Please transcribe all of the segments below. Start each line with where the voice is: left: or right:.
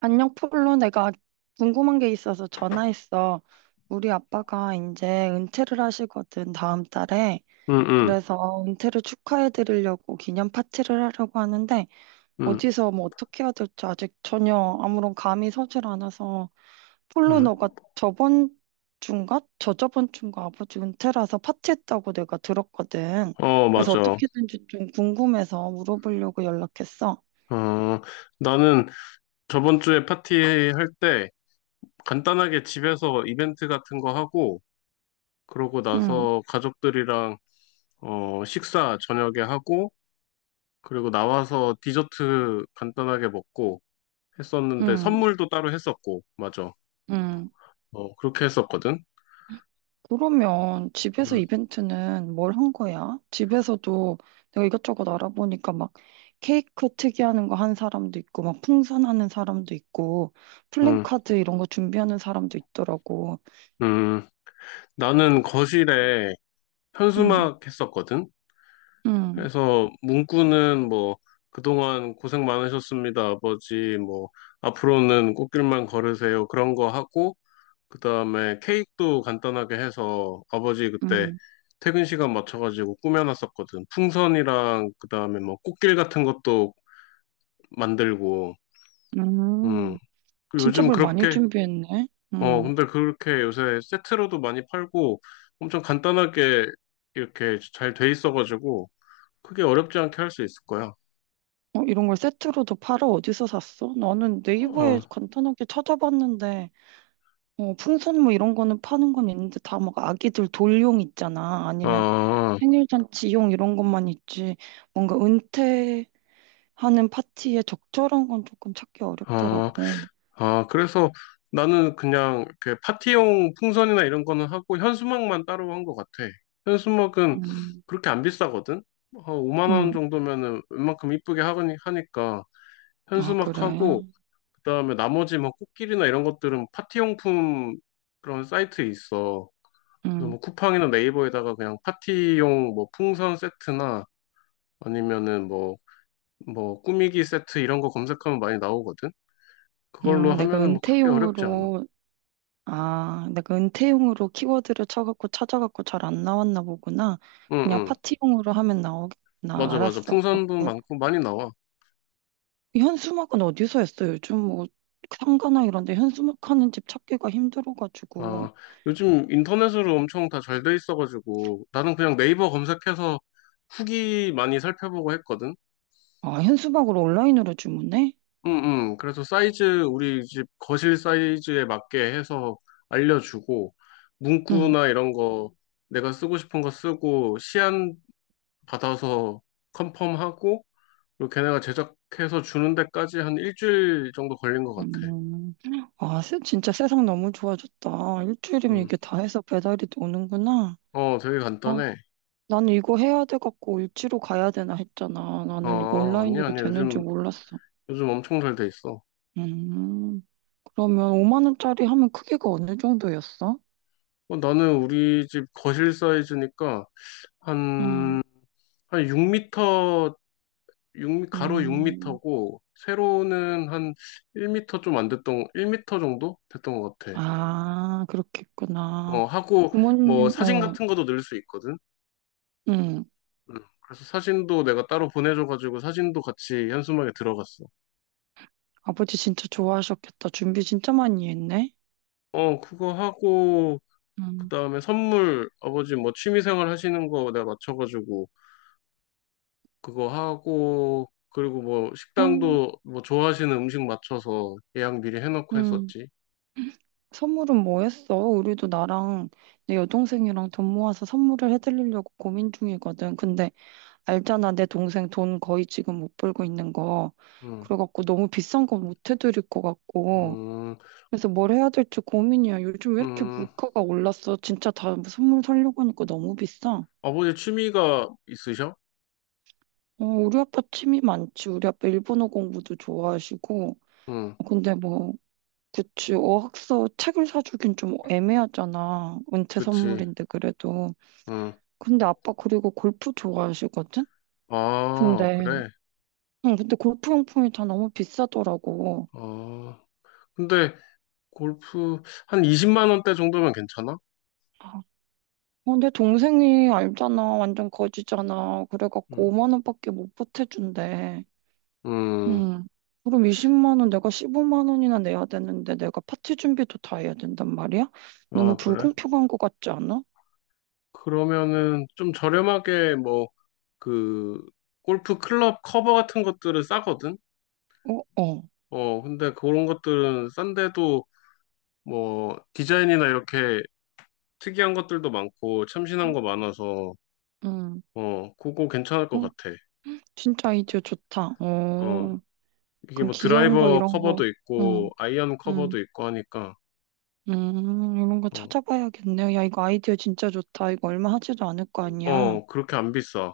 right: 안녕, 폴로. 내가 궁금한 게 있어서 전화했어. 우리 아빠가 이제 은퇴를 하시거든, 다음 달에.
left: 응, 응,
right: 그래서 은퇴를 축하해 드리려고 기념 파티를 하려고 하는데,
left: 응,
right: 어디서 뭐 어떻게 해야 될지 아직 전혀 아무런 감이 서질 않아서, 폴로
left: 응.
right: 너가 저번 주인가? 저저번 주인가 아버지 은퇴라서 파티했다고 내가 들었거든.
left: 어,
right: 그래서
left: 맞아.
right: 어떻게든지 좀 궁금해서 물어보려고 연락했어.
left: 어, 나는 저번 주에 파티 할 때 간단하게 집에서 이벤트 같은 거 하고, 그러고
right: 응,
left: 나서 가족들이랑 식사 저녁에 하고, 그리고 나와서 디저트 간단하게 먹고 했었는데
right: 응,
left: 선물도 따로 했었고, 맞아.
right: 응.
left: 어, 그렇게 했었거든.
right: 그러면 집에서
left: 응,
right: 이벤트는 뭘 한 거야? 집에서도 내가 이것저것 알아보니까 막 케이크 특이하는 거 한 사람도 있고, 막 풍선하는 사람도 있고,
left: 응,
right: 플랜카드 이런 거 준비하는 사람도 있더라고.
left: 응. 나는 거실에
right: 응,
left: 현수막 했었거든.
right: 응,
left: 그래서 문구는 뭐 그동안 고생 많으셨습니다, 아버지. 뭐 앞으로는 꽃길만 걸으세요. 그런 거 하고 그다음에 케이크도 간단하게 해서 아버지 그때
right: 응,
left: 퇴근 시간 맞춰가지고 꾸며놨었거든. 풍선이랑 그다음에 뭐 꽃길 같은 것도 만들고. 음.
right: 응.
left: 그리고
right: 진짜
left: 요즘
right: 뭘 많이
left: 그렇게
right: 준비했네.
left: 어
right: 응.
left: 근데 그렇게 요새 세트로도 많이 팔고 엄청 간단하게 이렇게 잘 돼 있어가지고 크게 어렵지 않게 할 수 있을 거야.
right: 어, 이런 걸 세트로도 팔아? 어디서 샀어? 나는 네이버에
left: 어.
right: 간단하게 찾아봤는데, 어, 풍선 뭐 이런 거는 파는 건 있는데 다 막 아기들 돌용 있잖아. 아니면
left: 아,
right: 생일잔치용 이런 것만 있지, 뭔가 은퇴하는 파티에 적절한 건 조금 찾기
left: 아,
right: 어렵더라고.
left: 아, 그래서 나는 그냥 이렇게 파티용 풍선이나 이런 거는 하고 현수막만 따로 한 것 같아. 현수막은
right: 음,
left: 그렇게 안 비싸거든? 한 5만 원
right: 음,
left: 정도면은 웬만큼 이쁘게 하니까
right: 아, 그래.
left: 현수막하고 그다음에 나머지 뭐 꽃길이나 이런 것들은 파티용품 그런 사이트 있어. 그래서
right: 음,
left: 뭐 쿠팡이나 네이버에다가 그냥 파티용 뭐 풍선 세트나 아니면은 뭐 꾸미기 세트 이런 거 검색하면 많이 나오거든. 그걸로
right: 내가
left: 하면은 뭐 크게 어렵지 않아.
right: 은퇴용으로, 아, 내가 은퇴용으로 키워드를 쳐갖고 찾아갖고 잘 안 나왔나 보구나.
left: 응,
right: 그냥
left: 응.
right: 파티용으로 하면 나오겠구나.
left: 맞아, 맞아.
right: 알았어.
left: 풍선도
right: 그렇게.
left: 많고 많이 나와.
right: 현수막은 어디서 했어? 요즘 뭐 상가나 이런 데 현수막 하는 집 찾기가 힘들어가지고.
left: 아, 요즘 인터넷으로 엄청 다 잘 돼 있어가지고 나는 그냥 네이버 검색해서 후기 많이 살펴보고 했거든.
right: 아, 현수막으로 온라인으로 주문해?
left: 응, 응. 그래서 사이즈, 우리 집 거실 사이즈에 맞게 해서 알려주고
right: 응.
left: 문구나 이런 거 내가 쓰고 싶은 거 쓰고 시안 받아서 컨펌하고 그리고 걔네가 제작해서 주는 데까지 한 일주일 정도 걸린 것 같아.
right: 음. 아, 진짜 세상 너무 좋아졌다. 일주일이면
left: 응.
right: 이게 다 해서 배달이 오는구나.
left: 어, 되게
right: 어,
left: 간단해.
right: 나는 이거 해야 돼갖고 일지로 가야 되나 했잖아. 나는 이거
left: 아,
right: 온라인으로
left: 아니야, 아니야.
right: 되는지
left: 요즘,
right: 몰랐어.
left: 요즘 엄청 잘 돼 있어.
right: 음, 그러면 5만 원짜리 하면 크기가 어느 정도였어?
left: 어, 나는 우리 집 거실 사이즈니까
right: 음,
left: 한, 6미터, 가로
right: 음.
left: 6미터고, 세로는 한 1미터 좀 안 됐던, 1미터 정도 됐던 것 같아.
right: 아,
left: 어,
right: 그렇겠구나.
left: 하고, 뭐,
right: 부모님,
left: 사진
right: 어,
left: 같은 것도 넣을 수 있거든.
right: 음.
left: 음, 그래서 사진도 내가 따로 보내줘가지고 사진도 같이 현수막에 들어갔어.
right: 아버지 진짜 좋아하셨겠다. 준비 진짜 많이 했네.
left: 어, 그거 하고, 그
right: 음,
left: 다음에 선물, 아버지 뭐 취미생활 하시는 거 내가 맞춰가지고 그거 하고 그리고 뭐
right: 어,
left: 식당도 뭐 좋아하시는 음식 맞춰서 예약 미리 해놓고
right: 음.
left: 했었지.
right: 선물은 뭐였어? 우리도 나랑 내 여동생이랑 돈 모아서 선물을 해드리려고 고민 중이거든. 근데 알잖아, 내 동생 돈 거의 지금 못 벌고 있는 거.
left: 응,
right: 그래갖고 너무 비싼 건 못 해드릴 것 같고.
left: 음,
right: 그래서 뭘 해야 될지 고민이야. 요즘 왜 이렇게
left: 음,
right: 물가가 올랐어? 진짜 다 선물 사려고 하니까 너무 비싸.
left: 아버지 취미가 있으셔?
right: 어, 우리 아빠 취미 많지. 우리 아빠 일본어 공부도 좋아하시고.
left: 응,
right: 근데 뭐, 그치, 어학서 책을 사주긴 좀 애매하잖아. 은퇴
left: 그치.
right: 선물인데 그래도.
left: 응,
right: 근데 아빠 그리고 골프 좋아하시거든?
left: 아,
right: 근데,
left: 그래.
right: 응, 근데 골프 용품이 다 너무 비싸더라고.
left: 아, 근데 골프 한 20만 원대 정도면 괜찮아?
right: 아, 어, 내 동생이 알잖아. 완전 거지잖아. 그래갖고
left: 응,
right: 5만 원밖에 못 보태준대.
left: 음,
right: 응. 그럼 20만 원 내가 15만 원이나 내야 되는데 내가 파티 준비도 다 해야 된단 말이야? 너무
left: 아, 그래.
right: 불공평한 것 같지 않아?
left: 그러면은 좀 저렴하게 뭐 그 골프 클럽 커버 같은 것들은 싸거든?
right: 어, 어.
left: 어, 근데 그런 것들은 싼데도 뭐 디자인이나 이렇게 특이한 것들도 많고 참신한 거 많아서
right: 응.
left: 어 그거 괜찮을 것
right: 어,
left: 같아.
right: 진짜 아이디어 좋다. 어.
left: 어 이게
right: 그냥
left: 뭐
right: 귀여운 거
left: 드라이버
right: 이런 거.
left: 커버도 있고
right: 응.
left: 아이언
right: 응.
left: 커버도 있고 하니까
right: 이런 거
left: 어,
right: 찾아봐야겠네요. 야, 이거 아이디어 진짜 좋다. 이거 얼마 하지도 않을 거 아니야.
left: 어 그렇게 안 비싸.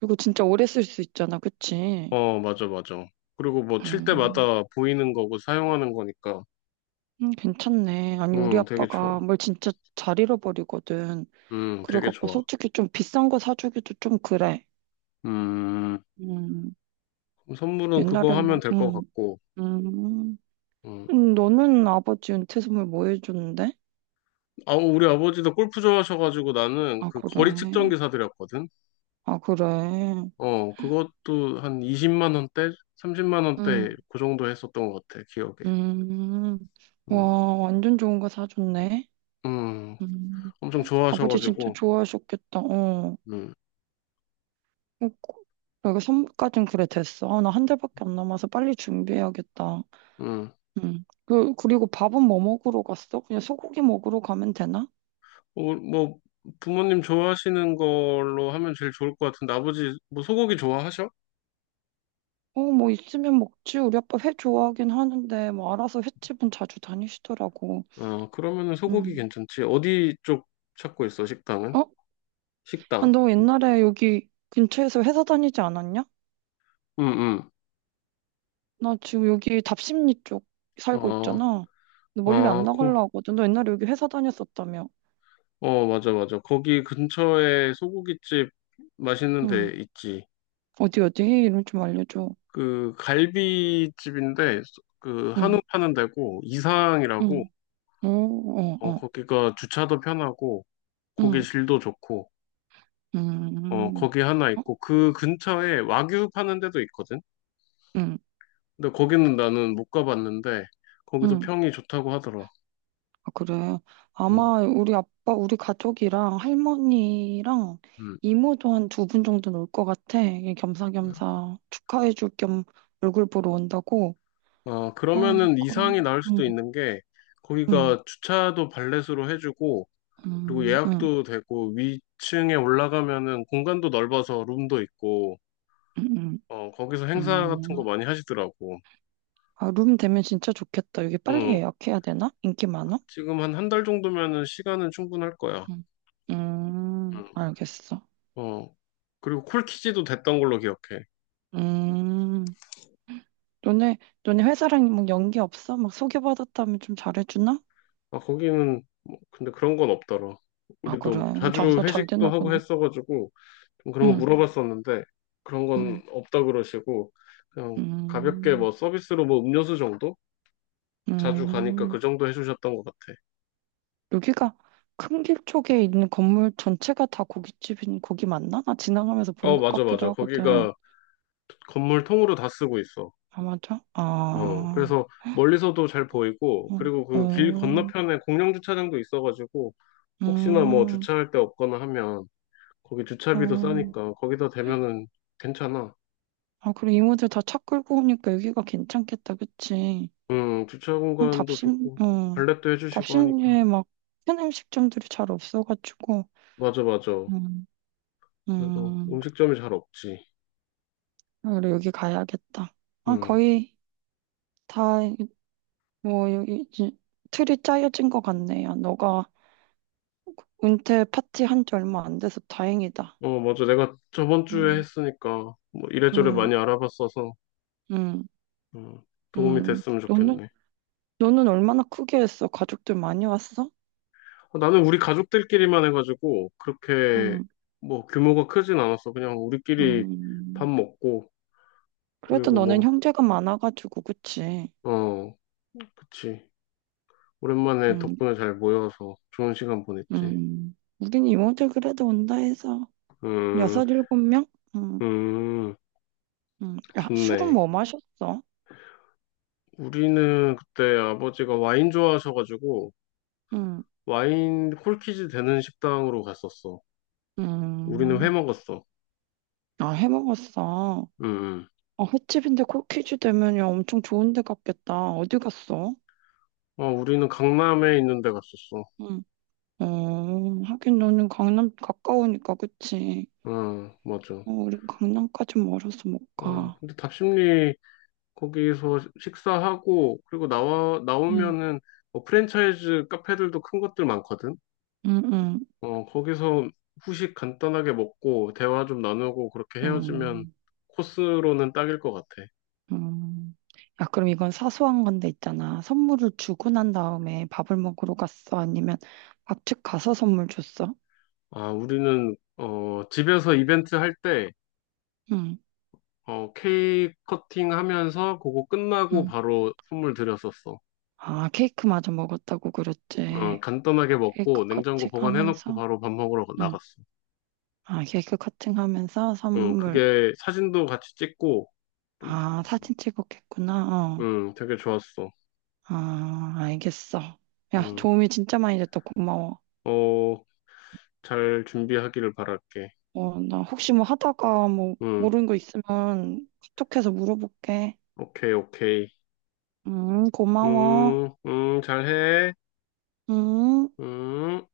right: 그리고 진짜 오래 쓸 수 있잖아. 그치?
left: 어 맞아 맞아. 그리고 뭐 칠
right: 음,
left: 때마다 보이는 거고 사용하는 거니까
right: 괜찮네. 아니, 우리
left: 되게 좋아.
right: 아빠가 뭘 진짜 잘 잃어버리거든.
left: 되게
right: 그래갖고
left: 좋아.
right: 솔직히 좀 비싼 거 사주기도 좀 그래.
left: 음
right: 음,
left: 선물은 그거
right: 옛날에
left: 하면
right: 뭐,
left: 될 것 같고.
right: 음.
left: 음.
right: 너는 아버지 은퇴 선물 뭐 해줬는데?
left: 아, 우리 아버지도 골프 좋아하셔가지고 나는
right: 아,
left: 그
right: 그래.
left: 거리 측정기 사드렸거든.
right: 아, 그래.
left: 어, 그것도 한 20만 원대, 30만 원대
right: 음,
left: 그 정도 했었던 것 같아, 기억에.
right: 음.
left: 음,
right: 와, 완전 좋은 거 사줬네.
left: 음,
right: 음.
left: 엄청
right: 아버지 진짜
left: 좋아하셔가지고,
right: 좋아하셨겠다. 어.
left: 음,
right: 어, 내가 선물까진 그래 됐어. 아, 나 한 달밖에 안 남아서 빨리 준비해야겠다.
left: 음.
right: 음. 그리고 밥은 뭐 먹으러 갔어? 그냥 소고기 먹으러 가면 되나?
left: 어, 뭐 부모님 좋아하시는 걸로 하면 제일 좋을 것 같은데 아버지 뭐 소고기 좋아하셔?
right: 어, 뭐 있으면 먹지. 우리 아빠 회 좋아하긴 하는데 뭐 알아서 횟집은 자주 다니시더라고.
left: 어, 그러면은 소고기
right: 음.
left: 괜찮지. 어디 쪽 찾고 있어, 식당은?
right: 어? 아,
left: 식당.
right: 너 옛날에 여기 근처에서 회사 다니지 않았냐?
left: 음, 음.
right: 나 지금 여기 답십리 쪽 살고
left: 어,
right: 있잖아. 너 멀리 안
left: 아, 고,
right: 나가려고 하거든. 너 옛날에 여기 회사 다녔었다며.
left: 맞아, 맞아. 거기 근처에 소고기집 맛있는
right: 응.
left: 데 있지.
right: 어디 어디 이름 좀 알려줘.
left: 그 갈비집인데 그 한우
right: 응,
left: 파는 데고 이상이라고
right: 응, 어, 어,
left: 어
right: 어,
left: 거기가 주차도 편하고 고기
right: 응,
left: 질도 좋고
right: 음,
left: 어
right: 음.
left: 거기 하나
right: 어,
left: 있고 그 근처에 와규 파는 데도 있거든.
right: 응,
left: 근데 거기는 나는 못 가봤는데 거기도
right: 응.
left: 평이 좋다고 하더라.
right: 아, 그래.
left: 음,
right: 아마 우리 아빠, 우리 가족이랑 할머니랑
left: 음.
right: 이모도 한 두 분 정도는 올 것 같아. 이게 겸사겸사 축하해줄 겸 얼굴 보러 온다고. 어,
left: 그러면은 이상이
right: 그럼.
left: 나을 수도
right: 응,
left: 있는 게
right: 응,
left: 거기가 주차도 발렛으로 해주고 그리고
right: 응, 응,
left: 예약도 되고 위층에 올라가면은 공간도 넓어서 룸도 있고
right: 응, 응.
left: 어, 거기서 행사 같은 거
right: 응.
left: 많이 하시더라고.
right: 아, 룸 되면 진짜 좋겠다. 여기 빨리
left: 응.
right: 예약해야 되나? 인기 많아?
left: 지금 한 한 달 정도면은 시간은 충분할 거야.
right: 응.
left: 응.
right: 알겠어.
left: 어. 그리고 콜키지도 됐던 걸로 기억해.
right: 음, 너네, 너네 회사랑 뭐 연기 없어? 막 소개받았다면 좀 잘해주나?
left: 아, 거기는 뭐, 근데 그런 건 없더라.
right: 아, 그래.
left: 우리도 자주
right: 장사 잘
left: 회식도
right: 되나
left: 하고
right: 보네.
left: 했어가지고 좀 그런 거
right: 응,
left: 물어봤었는데 그런
right: 응,
left: 건 없다 그러시고 그냥 가볍게
right: 음,
left: 뭐 서비스로 뭐 음료수 정도? 자주 가니까 그
right: 음.
left: 정도 해주셨던 것 같아.
right: 여기가 큰길 쪽에 있는 건물 전체가 다 고깃집인 고기 맞나? 나 지나가면서 본
left: 어,
right: 것
left: 맞아,
right: 같기도
left: 맞아.
right: 하거든.
left: 거기가 건물 통으로 다 쓰고 있어.
right: 아, 맞아?
left: 어,
right: 아,
left: 그래서 멀리서도 잘 보이고,
right: 응,
left: 그리고 그 길
right: 음,
left: 건너편에 공영 주차장도 있어가지고, 혹시나 뭐
right: 음,
left: 주차할 데 없거나 하면, 거기 주차비도
right: 어.
left: 싸니까, 거기다 대면은 괜찮아.
right: 아, 그래. 이모들 다 차 끌고 오니까 여기가 괜찮겠다, 그치?
left: 주차
right: 어,
left: 공간도
right: 답심,
left: 좋고,
right: 음,
left: 발렛도 해주시고 하니까.
right: 답심리에 막큰 음식점들이 잘 없어가지고,
left: 맞아, 맞아.
right: 음,
left: 그리고
right: 음,
left: 음식점이 잘 없지.
right: 아, 그래, 여기 가야겠다. 아,
left: 음,
right: 거의 다, 뭐, 여기 이제 틀이 짜여진 것 같네요. 너가 은퇴 파티 한지 얼마 안 돼서 다행이다.
left: 어, 맞아. 내가 저번 주에
right: 음,
left: 했으니까, 뭐 이래저래
right: 음,
left: 많이 알아봤어서,
right: 음,
left: 음, 도움이
right: 음.
left: 됐으면
right: 너는,
left: 좋겠네.
right: 너는 얼마나 크게 했어? 가족들 많이 왔어?
left: 어, 나는 우리 가족들끼리만 해가지고 그렇게
right: 음,
left: 뭐 규모가 크진 않았어. 그냥 우리끼리 밥
right: 음.
left: 먹고
right: 그래도
left: 그리고
right: 너는
left: 뭐,
right: 형제가 많아가지고, 그치?
left: 어, 그치. 오랜만에
right: 음,
left: 덕분에 잘 모여서 좋은 시간 보냈지.
right: 우린 이모들 그래도 온다 해서
left: 음,
right: 6, 7명? 음,
left: 음,
right: 야, 술은
left: 좋네.
right: 뭐 마셨어?
left: 우리는 그때 아버지가 와인 좋아하셔가지고
right: 음,
left: 와인 콜키지 되는 식당으로 갔었어. 우리는 회
right: 음.
left: 먹었어.
right: 아, 해 먹었어.
left: 음, 음.
right: 아, 횟집인데 코키즈 되면 야, 엄청 좋은 데 갔겠다. 어디 갔어?
left: 어, 우리는 강남에 있는 데 갔었어.
right: 음. 어, 하긴 너는 강남 가까우니까 그치?
left: 응, 맞아.
right: 어, 우린 강남까지 멀어서 못
left: 어,
right: 가.
left: 근데 답심리 거기서 식사하고 그리고 나와
right: 음,
left: 나오면은 뭐 프랜차이즈 카페들도 큰 것들 많거든.
right: 음, 음,
left: 어, 거기서 후식 간단하게 먹고 대화 좀 나누고 그렇게 헤어지면
right: 음.
left: 코스로는 딱일 것 같아.
right: 음, 야, 그럼 이건 사소한 건데 있잖아. 선물을 주고 난 다음에 밥을 먹으러 갔어? 아니면 밥집 가서 선물 줬어?
left: 아, 우리는 집에서 이벤트 할 때
right: 응,
left: 어, 케이크 커팅 하면서 그거 끝나고
right: 응.
left: 바로 선물 드렸었어.
right: 아, 케이크마저 먹었다고
left: 어,
right: 그랬지.
left: 간단하게
right: 케이크
left: 먹고 냉장고
right: 커팅
left: 보관해놓고
right: 하면서?
left: 바로 밥 먹으러
right: 응.
left: 나갔어.
right: 아, 케이크 커팅 하면서
left: 응,
right: 선물.
left: 그게 사진도 같이 찍고 좀,
right: 아, 사진 찍었겠구나. 어.
left: 응, 되게 좋았어.
right: 아, 알겠어. 야,
left: 음,
right: 도움이 진짜 많이 됐다. 고마워.
left: 어, 잘 준비하기를 바랄게.
right: 어, 나 혹시 뭐 하다가 뭐
left: 음,
right: 모르는 거 있으면 카톡해서 물어볼게.
left: 오케이, 오케이.
right: 고마워.
left: 잘해.
right: 음,
left: 음.